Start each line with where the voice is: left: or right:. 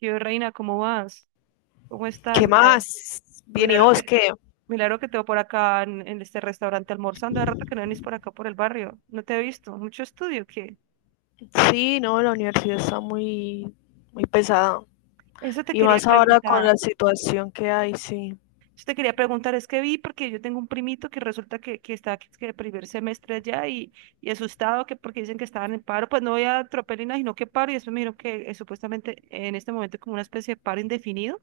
right: Yo, Reina, ¿cómo vas? ¿Cómo estás?
left: ¿Qué
right: Milagro,
left: más? Bien, ¿y
right: milagro
left: vos
right: que,
left: qué?
right: milagro que te veo por acá en este restaurante almorzando. De rato que no venís por acá por el barrio. No te he visto. Mucho estudio, ¿qué?
left: Sí, no, la universidad está muy, muy pesada.
right: Eso te
left: Y
right: quería
left: más ahora con
right: preguntar.
left: la situación que hay, sí.
right: Eso te quería preguntar. Es que vi porque yo tengo un primito que está aquí, que de primer semestre allá y asustado que porque dicen que estaban en paro. Pues no voy a tropelina, sino que paro. Y después me dijeron que supuestamente en este momento como una especie de paro indefinido.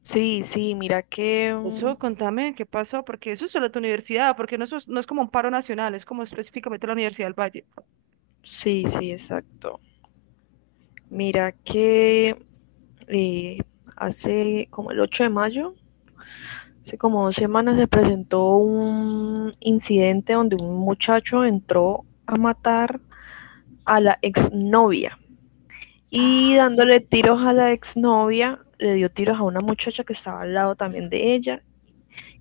left: Sí, sí, mira que. Mm.
right: Eso, contame qué pasó, porque eso es solo tu universidad, porque no, no es como un paro nacional, es como específicamente la Universidad del Valle.
left: Sí, sí, exacto. Mira que eh, hace como el 8 de mayo, hace como 2 semanas se presentó un incidente donde un muchacho entró a matar a la exnovia. Y
right: Ah,
left: dándole tiros a la exnovia, le dio tiros a una muchacha que estaba al lado también de ella,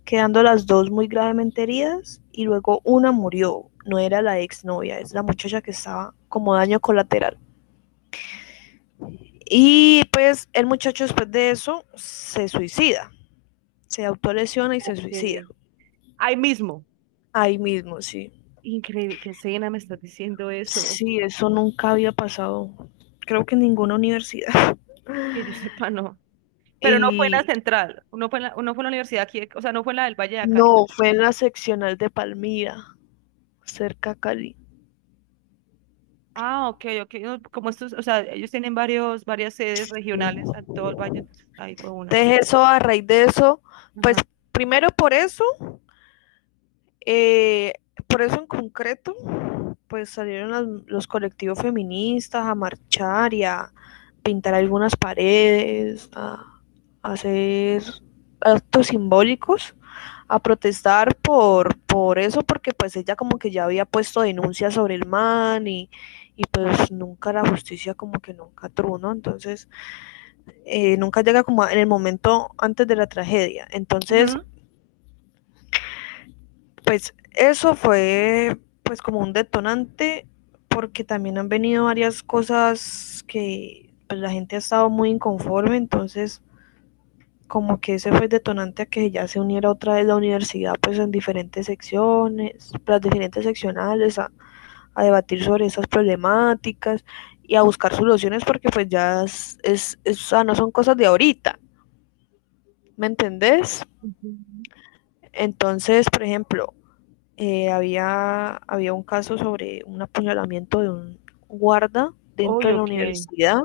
left: quedando las dos muy gravemente heridas y luego una murió. No era la exnovia, es la muchacha que estaba como daño colateral. Y pues el muchacho después de eso se suicida, se autolesiona y se
right: ok.
left: suicida.
right: Ahí mismo.
left: Ahí mismo, sí.
right: Increíble, qué cena me estás diciendo eso.
left: Sí, eso nunca había pasado, creo que en ninguna universidad.
right: Que yo sepa, no. Pero no fue en la
left: Y
right: central, no fue no fue en la universidad aquí, o sea, no fue en la del Valle de acá.
left: no, fue en la seccional de Palmira, cerca a Cali.
right: Ah, ok, ok. No, como estos, o sea, ellos tienen varios, varias sedes
left: Sí.
right: regionales en todo el Valle, entonces ahí fue una.
left: Entonces eso, a raíz de eso, pues
right: Ajá.
left: primero eh, por eso en concreto, pues salieron los colectivos feministas a marchar y a pintar algunas paredes, a hacer actos simbólicos, a protestar por eso, porque pues ella como que ya había puesto denuncias sobre el man y pues nunca la justicia como que nunca truno, entonces nunca llega como en el momento antes de la tragedia. Entonces,
right: Ujú.
left: pues eso fue pues como un detonante porque también han venido varias cosas que pues, la gente ha estado muy inconforme, entonces como que ese fue detonante a que ya se uniera otra vez la universidad pues en diferentes secciones, las diferentes seccionales a debatir sobre esas problemáticas y a buscar soluciones porque pues ya es o sea, no son cosas de ahorita, ¿me entendés?
right: Ujú.
left: Entonces, por ejemplo, había un caso sobre un apuñalamiento de un guarda dentro
right: Uy,
left: de la
right: ok.
left: universidad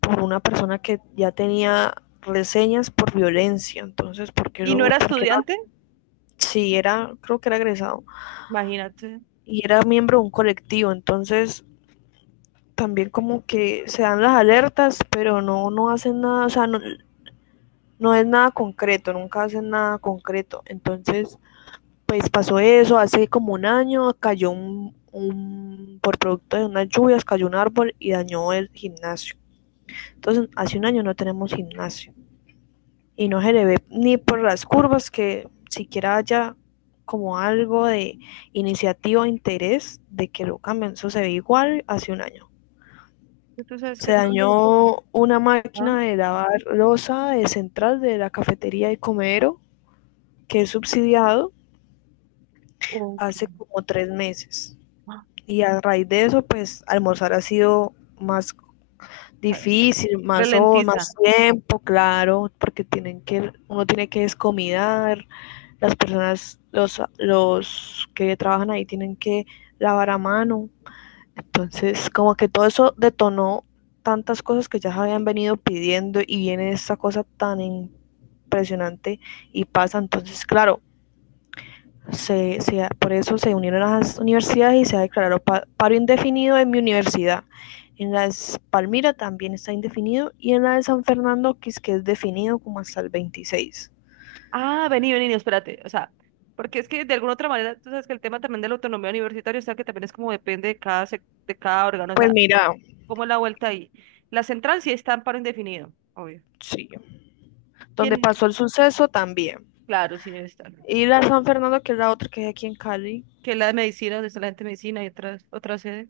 left: por una persona que ya tenía reseñas por violencia, entonces, ¿por qué
right: ¿Y no
left: no?
right: era
left: ¿Por qué no?
right: estudiante?
left: Sí, era, creo que era egresado
right: Imagínate.
left: y era miembro de un colectivo, entonces también como que se dan las alertas, pero no, no hacen nada, o sea, no, no es nada concreto, nunca hacen nada concreto, entonces pues pasó eso, hace como un año cayó por producto de unas lluvias, cayó un árbol y dañó el gimnasio. Entonces, hace un año no tenemos gimnasio y no se le ve ni por las curvas que siquiera haya como algo de iniciativa o interés de que lo cambien. Eso se ve igual hace un año.
right: Tú sabes
left: Se
right: que todo.
left: dañó una máquina de lavar losa de central de la cafetería y comedero que es subsidiado
right: Ok.
left: hace como 3 meses.
right: Ah,
left: Y a raíz de eso, pues almorzar ha sido más
right: re-
left: difícil, más, más
right: ralentiza.
left: tiempo, claro, porque uno tiene que descomidar, las personas, los que trabajan ahí tienen que lavar a mano. Entonces, como que todo eso detonó tantas cosas que ya se habían venido pidiendo y viene esta cosa tan impresionante y pasa. Entonces, claro, por eso se unieron a las universidades y se ha declarado paro indefinido en mi universidad. En la de Palmira también está indefinido y en la de San Fernando, que es definido como hasta el 26.
right: Ah, vení, vení, espérate. O sea, porque es que de alguna otra manera, tú sabes que el tema también de la autonomía universitaria, o sea, que también es como depende de cada, de cada órgano, o
left: Pues
right: sea,
left: mira,
right: ¿cómo es la vuelta ahí? La central sí está en paro indefinido, obvio.
left: sí, donde
right: ¿Quién?
left: pasó el suceso también.
right: Claro, sí debe estar.
left: Y la de San Fernando, que es la otra que es aquí en Cali,
right: Que la de medicina, donde está la gente de medicina y otras, otra sede.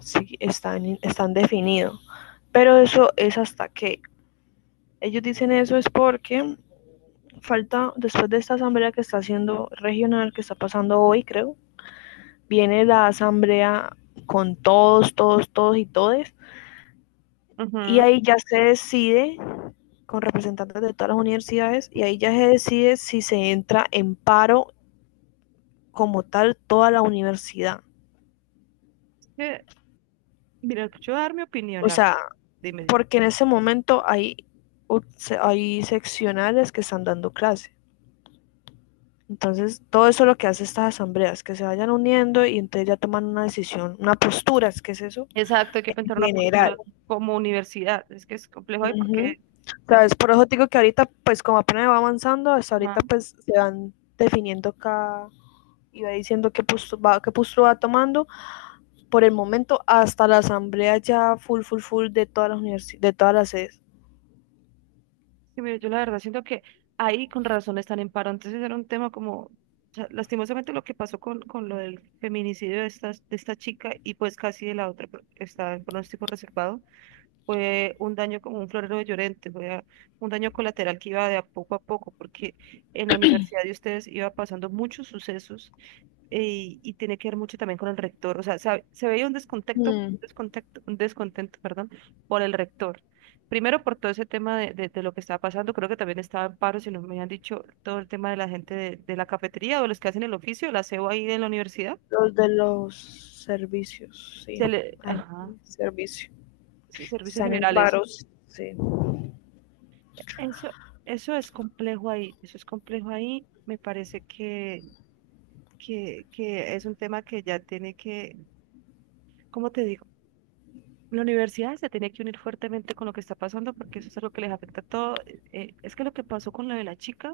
left: sí, están definidos. Pero eso es hasta que. Ellos dicen eso es porque falta, después de esta asamblea que está haciendo regional, que está pasando hoy, creo, viene la asamblea con todos, todos, todos y todes, y
right: Ujú.
left: ahí ya se decide con representantes de todas las universidades, y ahí ya se decide si se entra en paro como tal toda la universidad.
right: Que, mira, yo voy a dar mi opinión,
left: O
right: la verdad.
left: sea,
right: Dime, dime.
left: porque en ese momento hay, hay seccionales que están dando clase. Entonces, todo eso es lo que hace estas asambleas, que se vayan uniendo y entonces ya toman una decisión, una postura, es que es eso,
right: Exacto, hay que
left: en
right: pensar una
left: general.
right: postura como universidad. Es que es complejo ahí
left: Ujú.
right: porque... Ya,
left: ¿Sabes? Por eso te digo que ahorita, pues como apenas va avanzando, hasta ahorita
right: ajá.
left: pues se van definiendo cada, y va diciendo qué postura va tomando. Por el momento, hasta la asamblea ya full, full, full de todas las de todas las sedes.
right: Sí, mire, yo la verdad siento que ahí con razón están en paro. Entonces era un tema como, o sea, lastimosamente lo que pasó con lo del feminicidio de esta chica y pues casi de la otra, pero está en pronóstico reservado, fue un daño como un florero de Llorente, un daño colateral que iba de a poco, porque en la universidad de ustedes iba pasando muchos sucesos y tiene que ver mucho también con el rector. O sea, se veía un descontento,
left: Mm.
right: descontento, un descontento, perdón, por el rector. Primero por todo ese tema de lo que estaba pasando, creo que también estaba en paro, si no me han dicho todo el tema de la gente de la cafetería o los que hacen el oficio, la aseo ahí de la universidad.
left: Los de los servicios, sí.
right: Se le,
left: Ay,
right: ajá,
left: servicio.
right: sí, servicios
left: Están en
right: generales.
left: paros, sí.
right: Eso, eso es complejo ahí, eso es complejo ahí. Me parece que es un tema que ya tiene que, ¿cómo te digo? La universidad se tiene que unir fuertemente con lo que está pasando porque eso es lo que les afecta a todo. Es que lo que pasó con lo de la chica,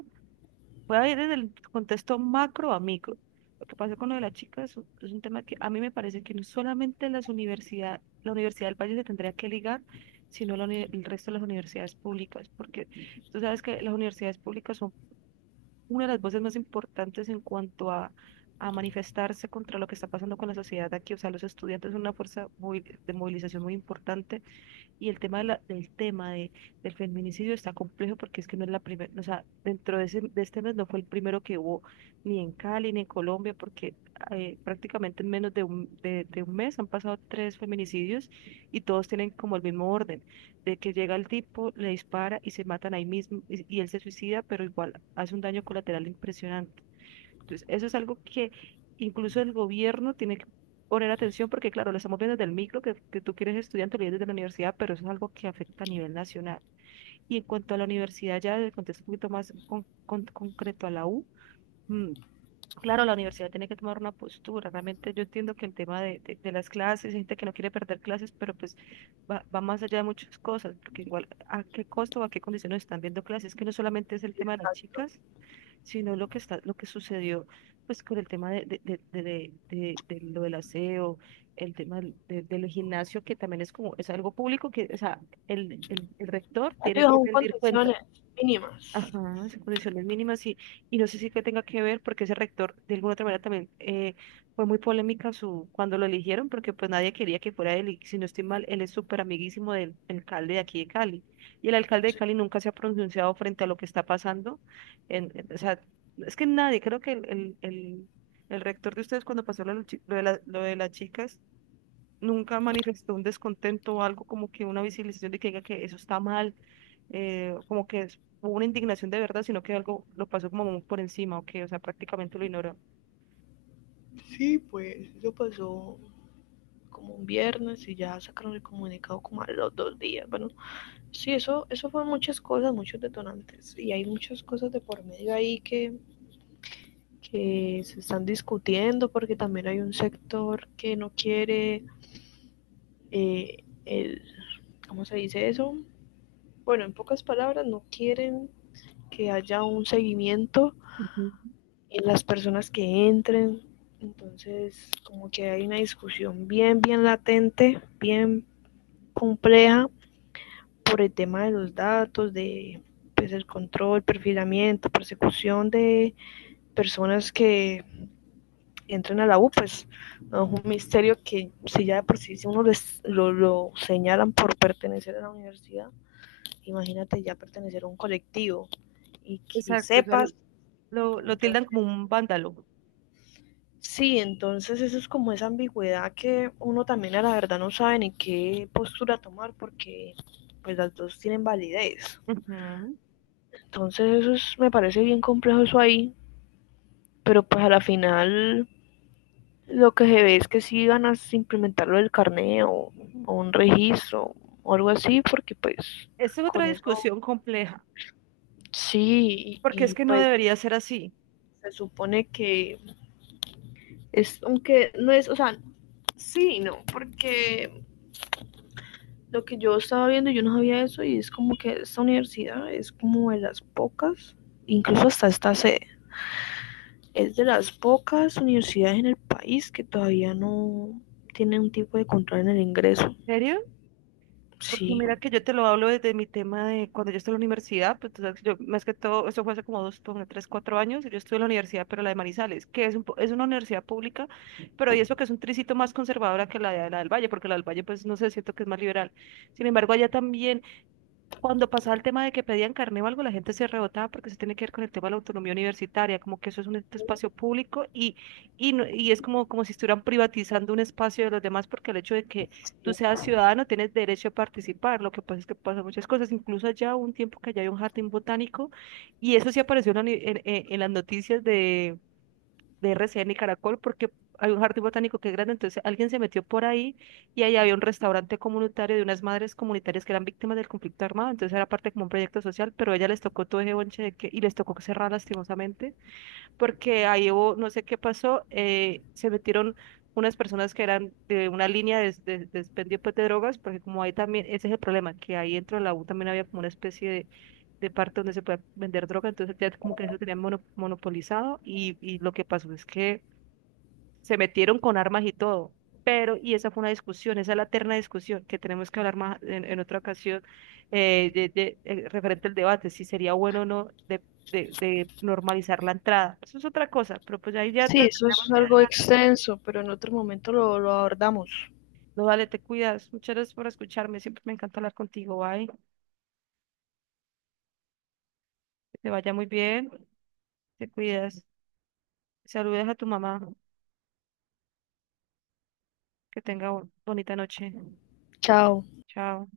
right: voy a ir desde el contexto macro a micro. Lo que pasó con lo de la chica es un tema que a mí me parece que no solamente las universidades, la Universidad del Valle se tendría que ligar, sino el resto de las universidades públicas, porque tú sabes que las universidades públicas son una de las voces más importantes en cuanto a manifestarse contra lo que está pasando con la sociedad de aquí. O sea, los estudiantes son una fuerza de movilización muy importante y el tema de del feminicidio está complejo porque es que no es la primera, o sea, dentro de, ese, de este mes no fue el primero que hubo ni en Cali ni en Colombia, porque prácticamente en menos de un mes han pasado tres feminicidios y todos tienen como el mismo orden, de que llega el tipo, le dispara y se matan ahí mismo y él se suicida, pero igual hace un daño colateral impresionante. Entonces, eso es algo que incluso el gobierno tiene que poner atención porque, claro, lo estamos viendo desde el micro, que tú quieres estudiar te lo ves desde la universidad, pero eso es algo que afecta a nivel nacional. Y en cuanto a la universidad, ya desde el contexto un poquito más concreto a la U, mm, claro, la universidad tiene que tomar una postura. Realmente yo entiendo que el tema de las clases, hay gente que no quiere perder clases, pero pues va más allá de muchas cosas, porque igual a qué costo o a qué condiciones están viendo clases, que no solamente es el tema de las
left: Exacto.
right: chicas sino lo que está, lo que sucedió pues con el tema de lo del aseo, el tema del gimnasio, que también es como, es algo público, que, o sea, el rector tiene
left: Digo,
right: que
left: son
right: rendir cuentas.
left: condiciones
right: Ajá,
left: mínimas.
right: son condiciones mínimas y no sé si que tenga que ver porque ese rector de alguna otra manera también fue muy polémica su, cuando lo eligieron porque pues nadie quería que fuera él y si no estoy mal, él es súper amiguísimo del alcalde de aquí de Cali y el alcalde de Cali nunca se ha pronunciado frente a lo que está pasando. O sea, es que nadie, creo que el rector de ustedes cuando pasó lo, de los lo de las chicas nunca manifestó un descontento o algo como que una visibilización de que diga que eso está mal como que hubo una indignación de verdad, sino que algo lo pasó como muy por encima, o que, o sea, prácticamente lo ignoró.
left: Sí, pues, eso pasó, como un viernes y ya sacaron el comunicado como a los 2 días. Bueno, sí, eso fue muchas cosas, muchos detonantes y hay muchas cosas de por medio ahí que se están discutiendo porque también hay un sector que no quiere. eh, el, ¿Cómo se dice eso? Bueno, en pocas palabras, no quieren que haya un seguimiento
right: Ujú.
left: en las personas que entren. Entonces, como que hay una discusión bien, bien latente, bien compleja por el tema de los datos, de pues, el control, perfilamiento, persecución de personas que entren a la U, pues no es un misterio que si ya de por sí si uno lo señalan por pertenecer a la universidad, imagínate ya pertenecer a un colectivo y que
right: Exacto, ya lo,
left: sepas.
right: lo tildan
left: Entonces,
right: como un vándalo.
left: sí, entonces eso es como esa ambigüedad que uno también a la verdad no sabe ni qué postura tomar porque pues las dos tienen validez.
right: Ujú.
left: Entonces eso es- me parece bien complejo eso ahí, pero pues a la final lo que se ve es que sí van a implementar lo del carneo o un registro o algo así, porque pues
right: Esa es otra
left: con eso
right: discusión compleja,
left: sí,
right: porque es que no
left: pues
right: debería ser así.
left: se supone que es, aunque no es, o sea, sí, no, porque lo que yo estaba viendo yo no sabía eso y es como que esta universidad es como de las pocas, incluso hasta esta sede. Es de las pocas universidades en el país que todavía no tiene un tipo de control en el ingreso.
right: ¿En serio? Porque
left: Sí.
right: mira que yo te lo hablo desde mi tema de cuando yo estuve en la universidad, pues tú sabes que yo más que todo, eso fue hace como dos, ponle, tres, cuatro años, y yo estuve en la universidad, pero la de Manizales, que es, es una universidad pública, pero y eso que es un tricito más conservadora que la de la del Valle, porque la del Valle pues no sé, siento que es más liberal. Sin embargo, allá también cuando pasaba el tema de que pedían carné o algo, la gente se rebotaba porque se tiene que ver con el tema de la autonomía universitaria, como que eso es un este espacio público y, y es como, como si estuvieran privatizando un espacio de los demás porque el hecho de que tú seas ciudadano tienes derecho a participar. Lo que pasa es que pasan muchas cosas, incluso allá hubo un tiempo que allá hay un jardín botánico y eso sí apareció en, la ni- en las noticias de RCN y Caracol porque hay un jardín botánico que es grande, entonces alguien se metió por ahí y ahí había un restaurante comunitario de unas madres comunitarias que eran víctimas del conflicto armado, entonces era parte como un proyecto social, pero a ella les tocó todo ese bonche de que, y les tocó cerrar lastimosamente porque ahí hubo, no sé qué pasó, se metieron unas personas que eran de una línea de expendio, pues, de drogas, porque como ahí también, ese es el problema, que ahí dentro de la U también había como una especie de parte donde se puede vender droga, entonces ya como que eso tenían monopolizado y lo que pasó es que se metieron con armas y todo. Pero, y esa fue una discusión, esa es la eterna discusión que tenemos que hablar más en otra ocasión referente al debate, si sería bueno o no de normalizar la entrada. Eso es otra cosa, pero pues ahí ya
left: Sí,
right: la
left: eso es
right: tenemos que
left: algo
right: dejar.
left: extenso, pero en otro momento lo abordamos.
right: No, vale, te cuidas. Muchas gracias por escucharme. Siempre me encanta hablar contigo. Bye. Que te vaya muy bien. Te cuidas. Saludes a tu mamá. Que tenga bonita noche.
left: Chao.
right: Chao.